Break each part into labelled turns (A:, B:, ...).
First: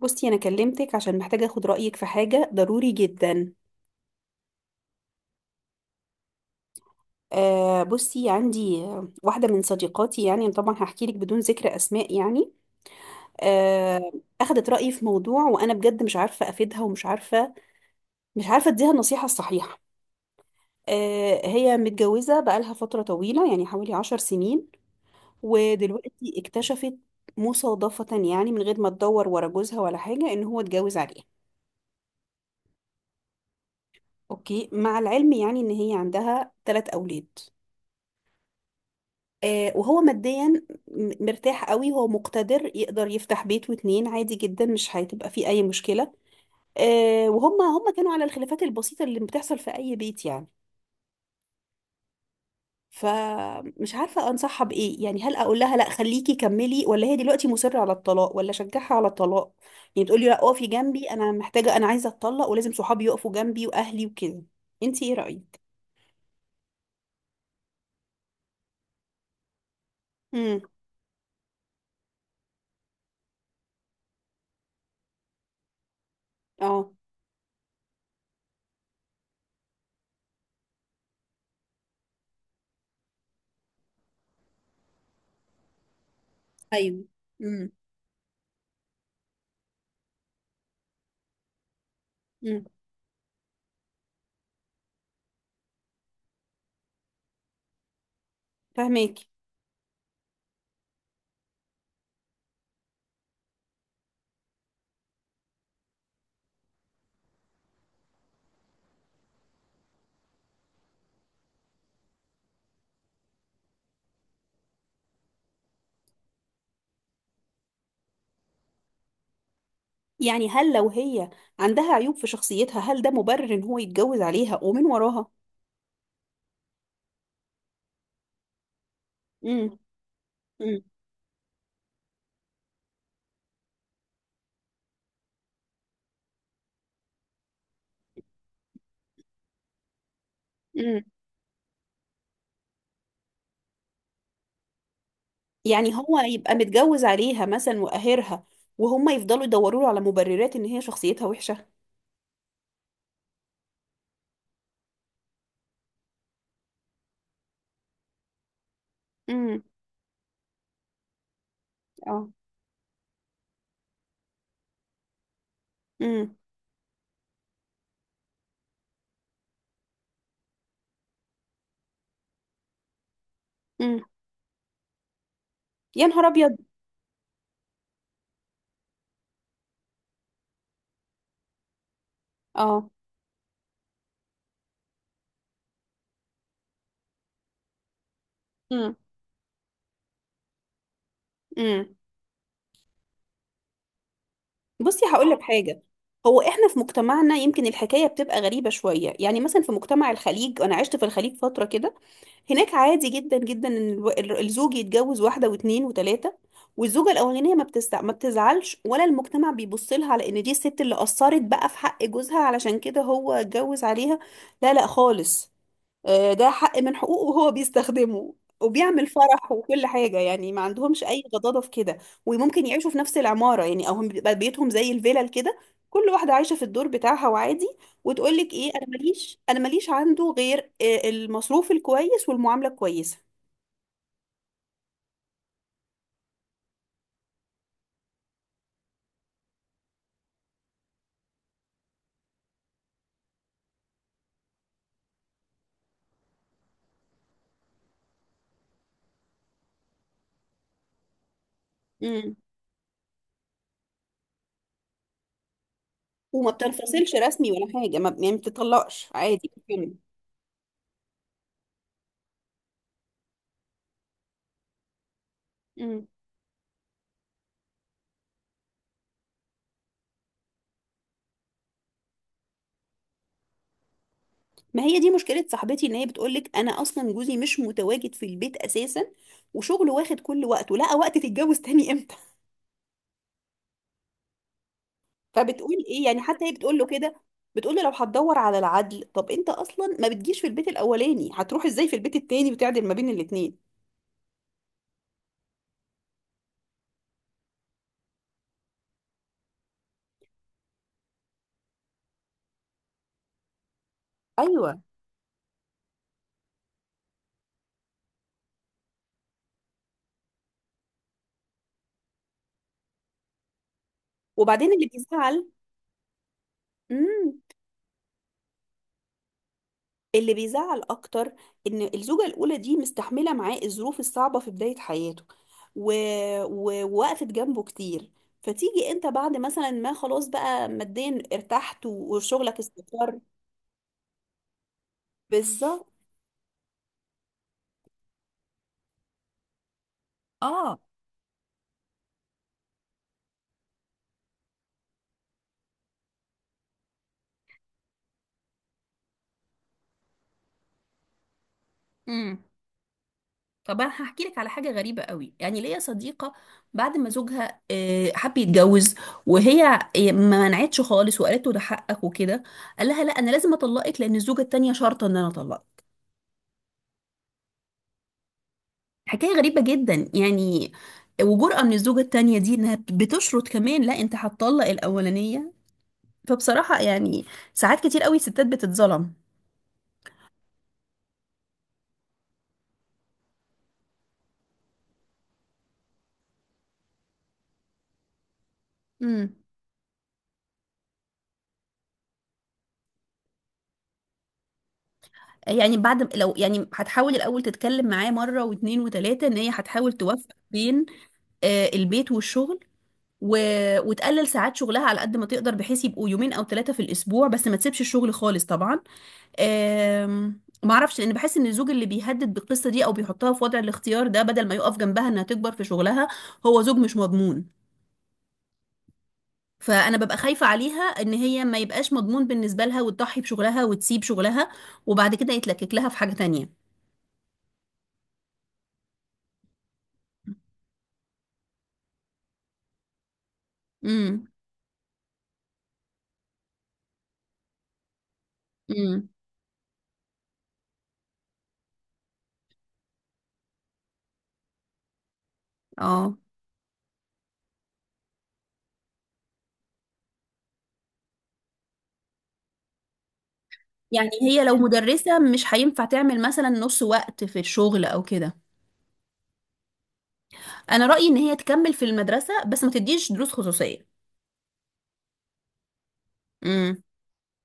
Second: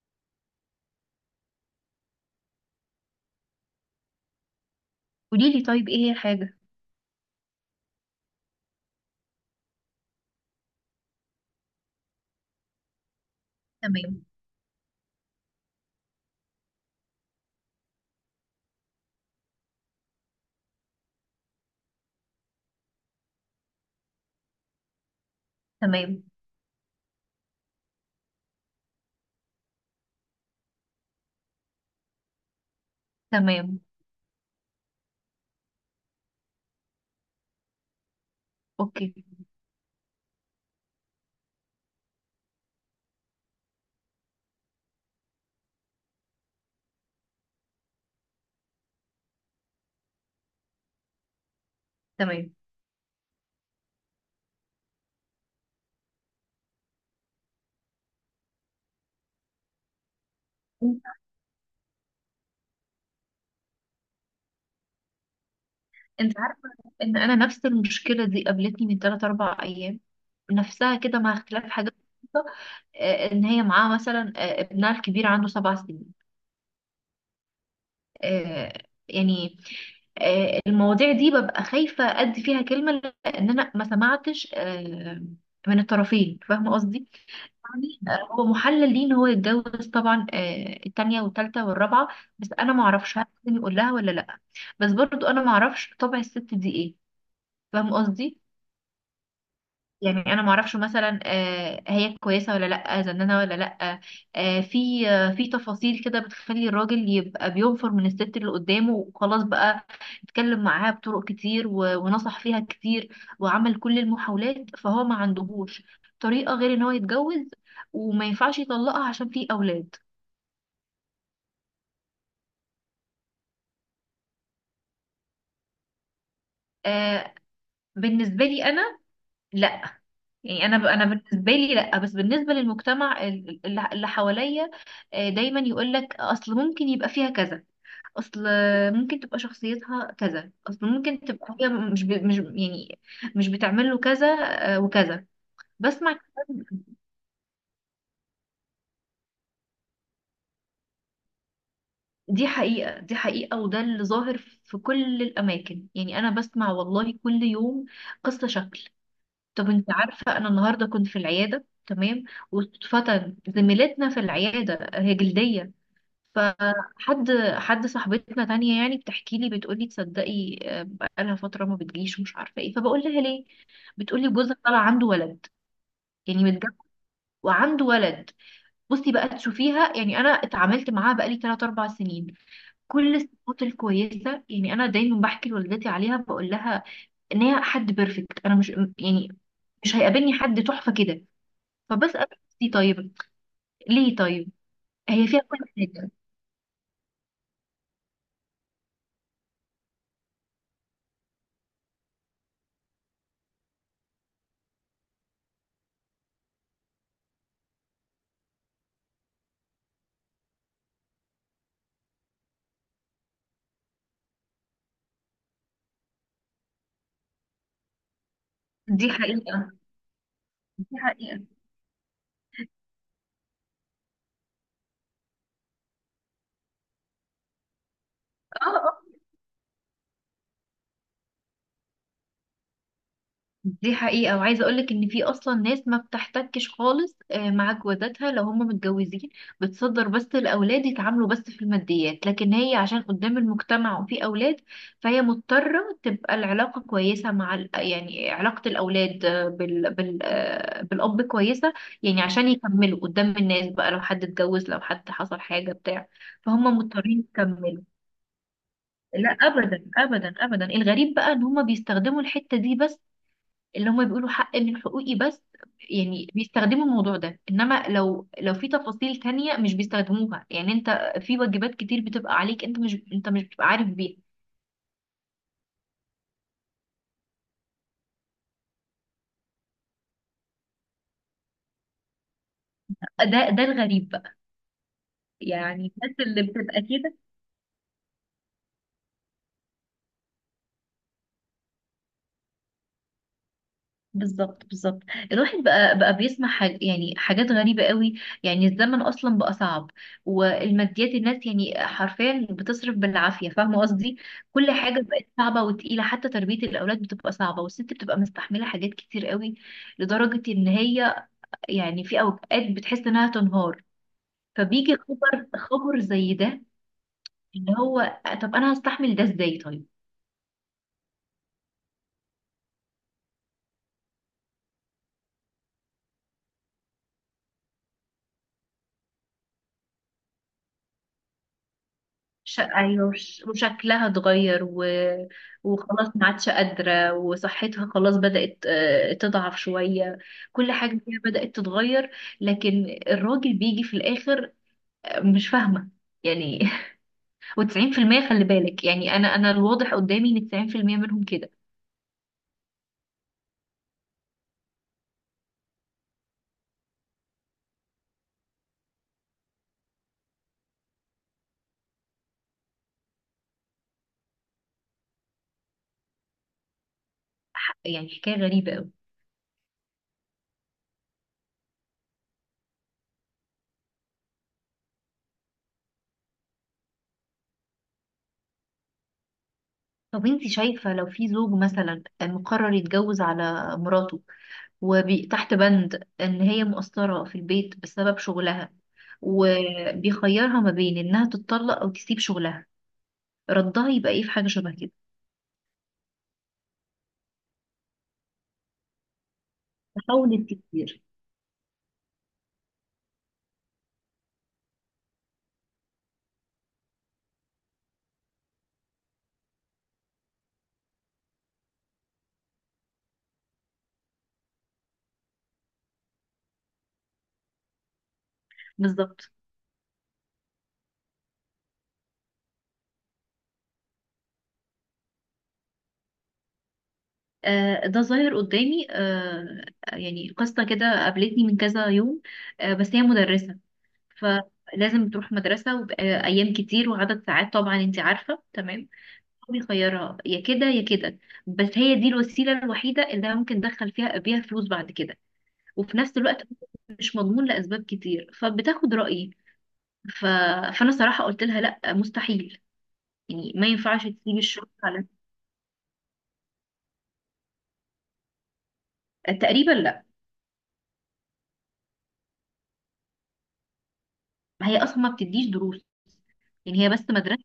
A: بصي، انا كلمتك عشان محتاجه اخد رايك في حاجه ضروري جدا.
B: قولي لي طيب، ايه هي الحاجة؟
A: بصي عندي واحده من صديقاتي، طبعا هحكي لك بدون ذكر اسماء آه
B: تمام.
A: اخدت رايي في موضوع وانا بجد مش عارفه افيدها، ومش عارفه مش عارفه اديها النصيحه الصحيحه. آه، هي متجوزه بقالها فتره طويله، يعني حوالي 10 سنين،
B: تمام.
A: ودلوقتي اكتشفت مصادفه، يعني من غير ما تدور ورا جوزها ولا حاجه، ان هو اتجوز عليها.
B: تمام.
A: اوكي، مع العلم يعني ان هي عندها 3 اولاد.
B: اوكي.
A: آه، وهو ماديا مرتاح قوي، هو مقتدر يقدر يفتح بيت واتنين عادي جدا، مش هتبقى فيه اي مشكلة. آه، وهم كانوا على الخلافات البسيطة اللي بتحصل في اي بيت يعني.
B: تمام.
A: فمش عارفة انصحها بايه، يعني هل اقول لها لا خليكي كملي، ولا هي دلوقتي مصرة على الطلاق، ولا اشجعها على الطلاق، يعني تقولي لا اقفي
B: انت
A: جنبي، انا محتاجة، انا عايزة اتطلق ولازم صحابي يقفوا جنبي واهلي وكده. انتي ايه رأيك؟
B: انت عارفة ان انا نفس المشكلة دي قابلتني من 3 4 ايام،
A: امم.
B: نفسها كده مع اختلاف حاجات بسيطة. ان هي معاها مثلا ابنها الكبير عنده 7 سنين.
A: اه.
B: آه، يعني المواضيع دي ببقى خايفة ادي فيها كلمة، لان انا ما سمعتش من الطرفين، فاهمة
A: ايوه.
B: قصدي؟
A: امم.
B: يعني، هو محلل ليه ان هو يتجوز طبعا التانية والتالتة والرابعة، بس
A: امم.
B: انا ما اعرفش هل لازم يقول لها ولا لا. بس برضو انا ما اعرفش طبع الست دي ايه، فاهم قصدي؟
A: فهماكي.
B: يعني انا ما اعرفش مثلا هي كويسه ولا لا، زنانه ولا لا، في تفاصيل كده بتخلي الراجل يبقى بينفر من الست اللي قدامه وخلاص بقى. اتكلم معاها بطرق كتير ونصح فيها كتير وعمل كل المحاولات، فهو ما عندهوش طريقه غير ان هو يتجوز، وما ينفعش يطلقها عشان في اولاد.
A: يعني هل لو هي عندها عيوب في شخصيتها، هل ده مبرر ان هو يتجوز عليها ومن وراها؟
B: آه، بالنسبه لي انا
A: امم.
B: لا، يعني انا
A: امم.
B: ب- انا بالنسبه لي لا، بس بالنسبه للمجتمع اللي حواليا، دايما يقول لك اصل ممكن يبقى فيها كذا، اصل ممكن تبقى شخصيتها كذا، اصل
A: امم.
B: ممكن تبقى هي مش يعني مش بتعمل له كذا وكذا.
A: يعني
B: بسمع
A: هو يبقى
B: كلام-
A: متجوز عليها مثلا وقاهرها، وهم يفضلوا يدوروا له على مبررات ان هي شخصيتها وحشة.
B: دي حقيقة، دي حقيقة، وده اللي ظاهر في كل الأماكن. يعني أنا بسمع والله كل يوم قصة شكل.
A: امم.
B: طب أنت عارفة أنا النهاردة كنت في العيادة؟ تمام.
A: اه.
B: واتفتن زميلتنا في العيادة، هي جلدية.
A: امم.
B: فحد صاحبتنا تانية يعني بتحكي لي، بتقولي تصدقي بقالها فترة ما بتجيش ومش عارفة ايه، فبقول لها ليه.
A: امم.
B: بتقولي جوزها طلع عنده ولد،
A: يا نهار
B: يعني
A: ابيض.
B: متجوز وعنده ولد. بصي بقى تشوفيها، يعني انا اتعاملت معاها بقالي 3 4 سنين،
A: اه.
B: كل الصفات الكويسه، يعني انا دايما بحكي لوالدتي عليها بقول لها ان هي حد بيرفكت، انا مش
A: امم.
B: يعني مش هيقابلني حد تحفه كده.
A: امم.
B: فبسال نفسي طيب، ليه طيب؟
A: بصي،
B: هي
A: هقول
B: فيها
A: لك
B: كل
A: حاجة.
B: حاجه.
A: هو احنا في مجتمعنا يمكن الحكاية بتبقى غريبة شوية. يعني مثلا في مجتمع الخليج، انا عشت في الخليج فترة كده، هناك عادي جدا جدا ان الزوج يتجوز واحده واثنين وثلاثه، والزوجه الاولانيه ما بتزعلش، ولا المجتمع بيبص لها على ان دي الست اللي قصرت بقى في حق جوزها علشان كده هو اتجوز عليها. لا لا خالص. آه، ده حق من حقوقه وهو بيستخدمه، وبيعمل
B: دي
A: فرح
B: حقيقه،
A: وكل حاجة، يعني ما
B: دي
A: عندهمش أي
B: حقيقه.
A: غضاضة في كده. وممكن يعيشوا في نفس العمارة يعني، أو هم بيبقى بيتهم زي الفيلل كده، كل واحدة عايشة في الدور بتاعها وعادي. وتقول لك
B: اه.
A: إيه، أنا
B: آه.
A: ماليش، أنا ماليش عنده غير المصروف الكويس والمعاملة الكويسة.
B: دي حقيقة، وعايزة اقولك ان في اصلا ناس ما بتحتكش خالص مع جوازاتها لو هم متجوزين، بتصدر بس الاولاد يتعاملوا بس في الماديات، لكن هي عشان قدام المجتمع وفي اولاد فهي مضطرة تبقى العلاقة كويسة مع يعني علاقة الاولاد بالاب كويسة، يعني
A: امم.
B: عشان يكملوا قدام الناس بقى، لو حد اتجوز لو حد حصل حاجة بتاع
A: وما
B: فهم
A: بتنفصلش
B: مضطرين
A: رسمي ولا
B: يكملوا.
A: حاجة، ما يعني ما بتطلقش،
B: لا،
A: عادي
B: ابدا
A: بتكمل.
B: ابدا ابدا. الغريب بقى ان هم بيستخدموا الحتة دي بس، اللي هم بيقولوا حق من حقوقي بس.
A: مم.
B: يعني بيستخدموا الموضوع ده، انما لو في تفاصيل تانية مش بيستخدموها، يعني انت في واجبات كتير بتبقى عليك، انت مش بتبقى عارف بيها.
A: ما هي دي مشكلة صاحبتي، ان هي بتقولك انا اصلا جوزي مش متواجد في البيت اساسا، وشغله واخد كل وقته، لقى وقت تتجوز تاني امتى؟
B: ده الغريب بقى،
A: فبتقول
B: يعني
A: ايه،
B: الناس
A: يعني
B: اللي
A: حتى هي بتقول
B: بتبقى
A: له كده،
B: كده.
A: بتقول له لو هتدور على العدل، طب انت اصلا ما بتجيش في البيت الاولاني، هتروح ازاي في البيت التاني وتعدل ما بين الاتنين؟
B: بالظبط، بالظبط. الواحد بقى بيسمع يعني حاجات غريبة قوي. يعني الزمن أصلا بقى صعب، والماديات الناس يعني حرفيا بتصرف بالعافية، فاهمة قصدي؟ كل
A: ايوه.
B: حاجة بقت صعبة وتقيلة، حتى تربية الأولاد بتبقى صعبة، والست بتبقى مستحملة حاجات كتير قوي، لدرجة إن هي يعني في أوقات بتحس إنها تنهار،
A: وبعدين اللي
B: فبيجي خبر
A: بيزعل.
B: خبر زي ده،
A: امم.
B: اللي هو طب أنا هستحمل ده إزاي طيب؟
A: اللي بيزعل اكتر ان الزوجه الاولى دي مستحمله معاه الظروف الصعبه في بدايه حياته، و... ووقفت جنبه كتير، فتيجي انت بعد مثلا ما خلاص بقى ماديا ارتحت وشغلك
B: ايوه،
A: استقر.
B: وشكلها اتغير
A: بالظبط.
B: وخلاص ما عادش قادره، وصحتها خلاص بدات تضعف شويه، كل
A: اه.
B: حاجه فيها بدات تتغير، لكن الراجل بيجي في الاخر مش فاهمه يعني. و90% خلي بالك، يعني انا الواضح قدامي ان 90% منهم كده.
A: مم. طب انا هحكي لك على حاجه غريبه قوي. يعني ليا صديقه بعد ما زوجها آه، حب يتجوز، وهي آه، ما منعتش خالص وقالت له ده حقك وكده، قال لها لا انا لازم اطلقك، لان الزوجه التانيه شرطه ان انا اطلقك.
B: يعني حكايه غريبه قوي.
A: حكايه غريبه جدا يعني. وجرأة من الزوجه التانيه دي انها بتشرط كمان لا انت هتطلق الاولانيه. فبصراحه يعني ساعات كتير قوي الستات بتتظلم.
B: طب انت شايفه لو في زوج مثلا مقرر يتجوز على مراته وتحت بند إن هي مقصرة في البيت بسبب شغلها،
A: امم.
B: وبيخيرها ما بين إنها تتطلق أو تسيب شغلها، ردها يبقى إيه؟ في حاجة شبه كده،
A: يعني بعد، لو يعني هتحاول الاول تتكلم معاه مره واتنين وتلاته ان هي هتحاول توفق
B: تحاول
A: بين
B: كتير.
A: آه، البيت والشغل، و... وتقلل ساعات شغلها على قد ما تقدر، بحيث يبقوا يومين او 3 في الاسبوع، بس ما تسيبش الشغل خالص طبعا. ما اعرفش، لان بحس ان الزوج اللي بيهدد بالقصه دي او بيحطها في وضع الاختيار ده بدل ما يقف جنبها انها تكبر في شغلها، هو زوج مش مضمون.
B: بالظبط.
A: فانا ببقى خايفه عليها ان هي ما يبقاش مضمون بالنسبه لها وتضحي بشغلها وتسيب شغلها، وبعد كده يتلكك لها في حاجه تانية.
B: آه، ده ظاهر قدامي. يعني قصة كده قابلتني من كذا يوم. بس هي مدرسة،
A: امم.
B: فلازم تروح مدرسة وأيام كتير وعدد ساعات، طبعا أنت عارفة تمام.
A: امم.
B: هو بيخيرها يا كده يا كده، بس هي دي الوسيلة الوحيدة اللي ممكن تدخل فيها بيها فلوس بعد كده، وفي
A: اه.
B: نفس الوقت مش مضمون لأسباب كتير، فبتاخد رأيي. ف... فأنا صراحة قلت لها لا، مستحيل، يعني ما ينفعش
A: يعني
B: تسيب
A: هي لو
B: الشغل على،
A: مدرسه مش هينفع تعمل مثلا نص وقت في الشغل او كده؟
B: تقريبا لا.
A: انا رايي ان هي تكمل في المدرسه بس ما تديش دروس خصوصيه.
B: هي أصلا ما بتديش دروس،
A: امم.
B: يعني هي بس مدرسة،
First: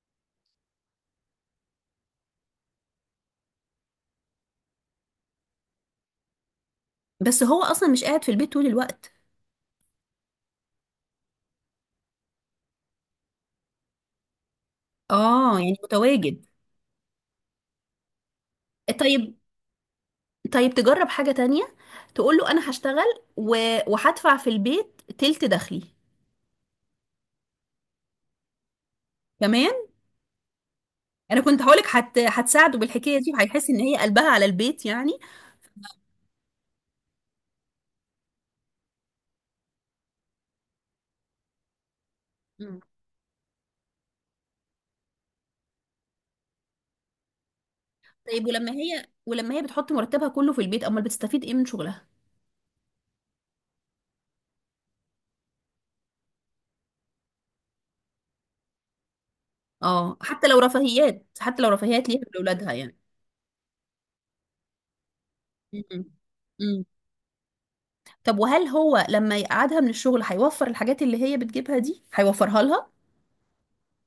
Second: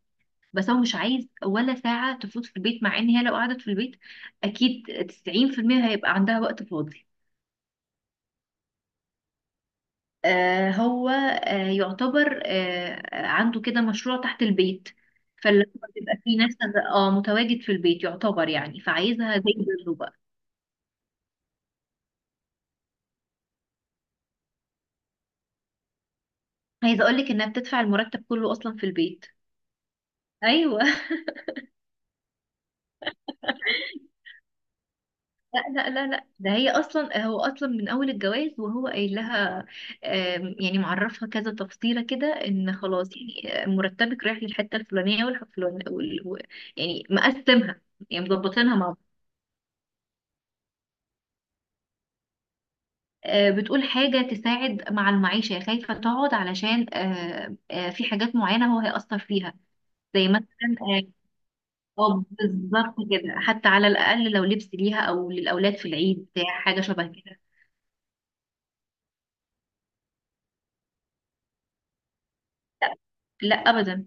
B: بس هو مش عايز ولا ساعة تفوت في البيت، مع إن هي لو قعدت في البيت أكيد 90% هيبقى عندها وقت فاضي.
A: بس هو اصلا مش قاعد في البيت طول الوقت.
B: هو يعتبر عنده كده مشروع تحت البيت،
A: اه،
B: فاللي
A: يعني
B: هو بيبقى فيه
A: متواجد.
B: ناس، اه، متواجد في البيت يعتبر، يعني
A: طيب.
B: فعايزها زي بره.
A: طيب تجرب حاجه تانية، تقول له انا هشتغل و... وهدفع في البيت تلت دخلي.
B: عايزه اقول لك انها بتدفع المرتب كله اصلا في البيت.
A: كمان.
B: ايوه.
A: انا كنت هقولك هتساعده بالحكايه دي، وهيحس ان هي قلبها على البيت يعني.
B: لا لا لا لا، ده هي اصلا هو اصلا من اول الجواز وهو قايل لها يعني معرفها كذا تفصيله كده ان
A: مم.
B: خلاص، يعني مرتبك رايح للحته الفلانيه والفلانيه يعني مقسمها، يعني
A: طيب، ولما
B: مظبطينها مع بعض.
A: هي ولما هي بتحط مرتبها كله في البيت، امال بتستفيد ايه من شغلها؟
B: بتقول حاجه تساعد مع المعيشه، يعني خايفه تقعد علشان في حاجات معينه هو هيأثر فيها،
A: اه،
B: زي
A: حتى لو
B: مثلا
A: رفاهيات، حتى لو رفاهيات ليها
B: اه
A: لاولادها
B: بالظبط
A: يعني.
B: كده، حتى على الأقل لو لبس ليها أو للأولاد في العيد بتاع حاجة
A: مم.
B: شبه كده.
A: طب وهل هو لما يقعدها من الشغل هيوفر الحاجات اللي هي بتجيبها دي، هيوفرها لها؟
B: لا أبدا.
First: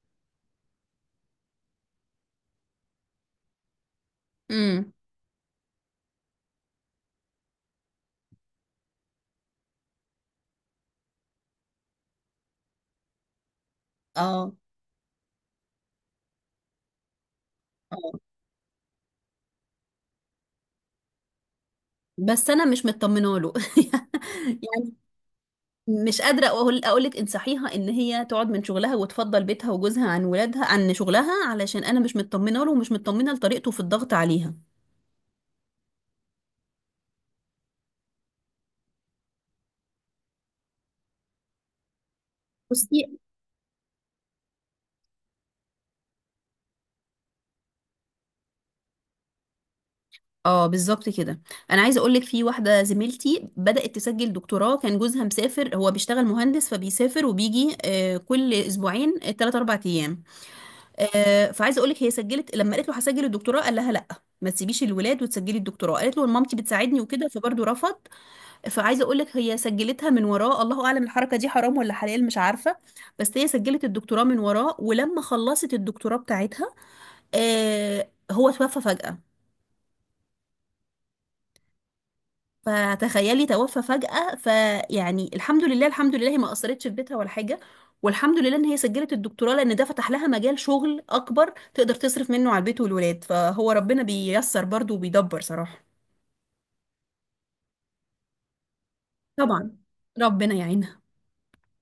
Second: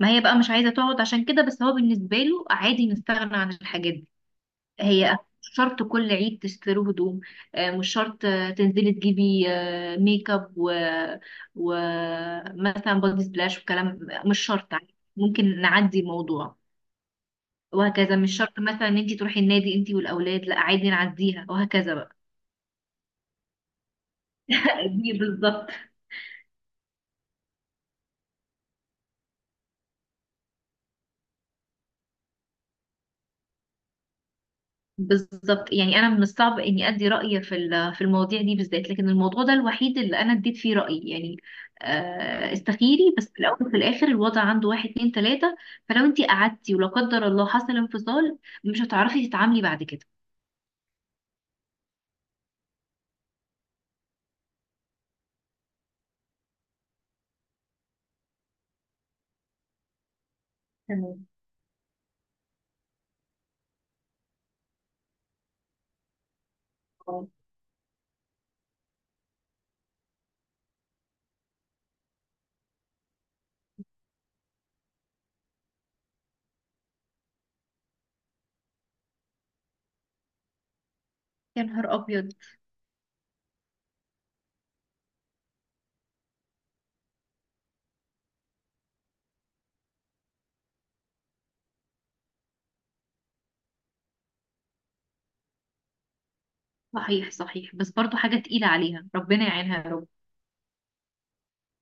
B: ما هي بقى مش عايزة تقعد عشان كده، بس هو بالنسبة له عادي نستغنى عن الحاجات دي.
A: امم.
B: هي مش شرط كل عيد تشتروا هدوم، مش شرط تنزلي تجيبي ميك اب ومثلا بودي سبلاش وكلام، مش
A: اه.
B: شرط عادي. ممكن نعدي الموضوع،
A: اه
B: وهكذا مش شرط مثلا ان انت تروحي النادي انت والاولاد، لا عادي نعديها وهكذا بقى.
A: بس انا مش مطمنه له يعني.
B: دي بالظبط.
A: مش قادره اقول لك انصحيها ان هي تقعد من شغلها، وتفضل بيتها وجوزها عن ولادها عن شغلها، علشان انا مش مطمنه له، ومش مطمنه لطريقته في الضغط عليها.
B: بالظبط، يعني انا من الصعب اني ادي رايي في في المواضيع دي بالذات، لكن الموضوع ده الوحيد اللي انا اديت فيه رايي، يعني
A: بصي.
B: استخيري بس، في الاول وفي الاخر الوضع عنده واحد اتنين تلاته، فلو انت قعدتي ولا قدر الله حصل انفصال مش هتعرفي تتعاملي بعد كده.
A: اه، بالظبط كده. انا عايزه اقول لك في واحده زميلتي بدات تسجل دكتوراه، كان جوزها مسافر، هو بيشتغل مهندس فبيسافر وبيجي آه، كل أسبوعين 3 4 ايام.
B: تمام.
A: آه، فعايزه اقول لك هي سجلت، لما قالت له هسجل الدكتوراه، قال لها لا ما تسيبيش الولاد وتسجلي الدكتوراه، قالت له مامتي بتساعدني وكده،
B: خلاص.
A: فبرضه رفض. فعايزه اقول لك هي سجلتها من وراه، الله اعلم الحركه دي حرام ولا حلال مش عارفه، بس هي سجلت الدكتوراه من وراه، ولما خلصت الدكتوراه بتاعتها آه، هو توفى فجأة.
B: يا نهار ابيض.
A: فتخيلي توفى فجأة، فيعني الحمد لله الحمد لله هي ما أثرتش في بيتها ولا حاجة، والحمد لله إن هي سجلت الدكتوراه لأن ده فتح لها مجال شغل أكبر تقدر تصرف منه على البيت والولاد، فهو ربنا بييسر برضه وبيدبر صراحة.
B: صحيح، صحيح، بس برضو حاجه تقيله عليها، ربنا
A: طبعا.
B: يعينها يا رب.
A: ربنا يعينها.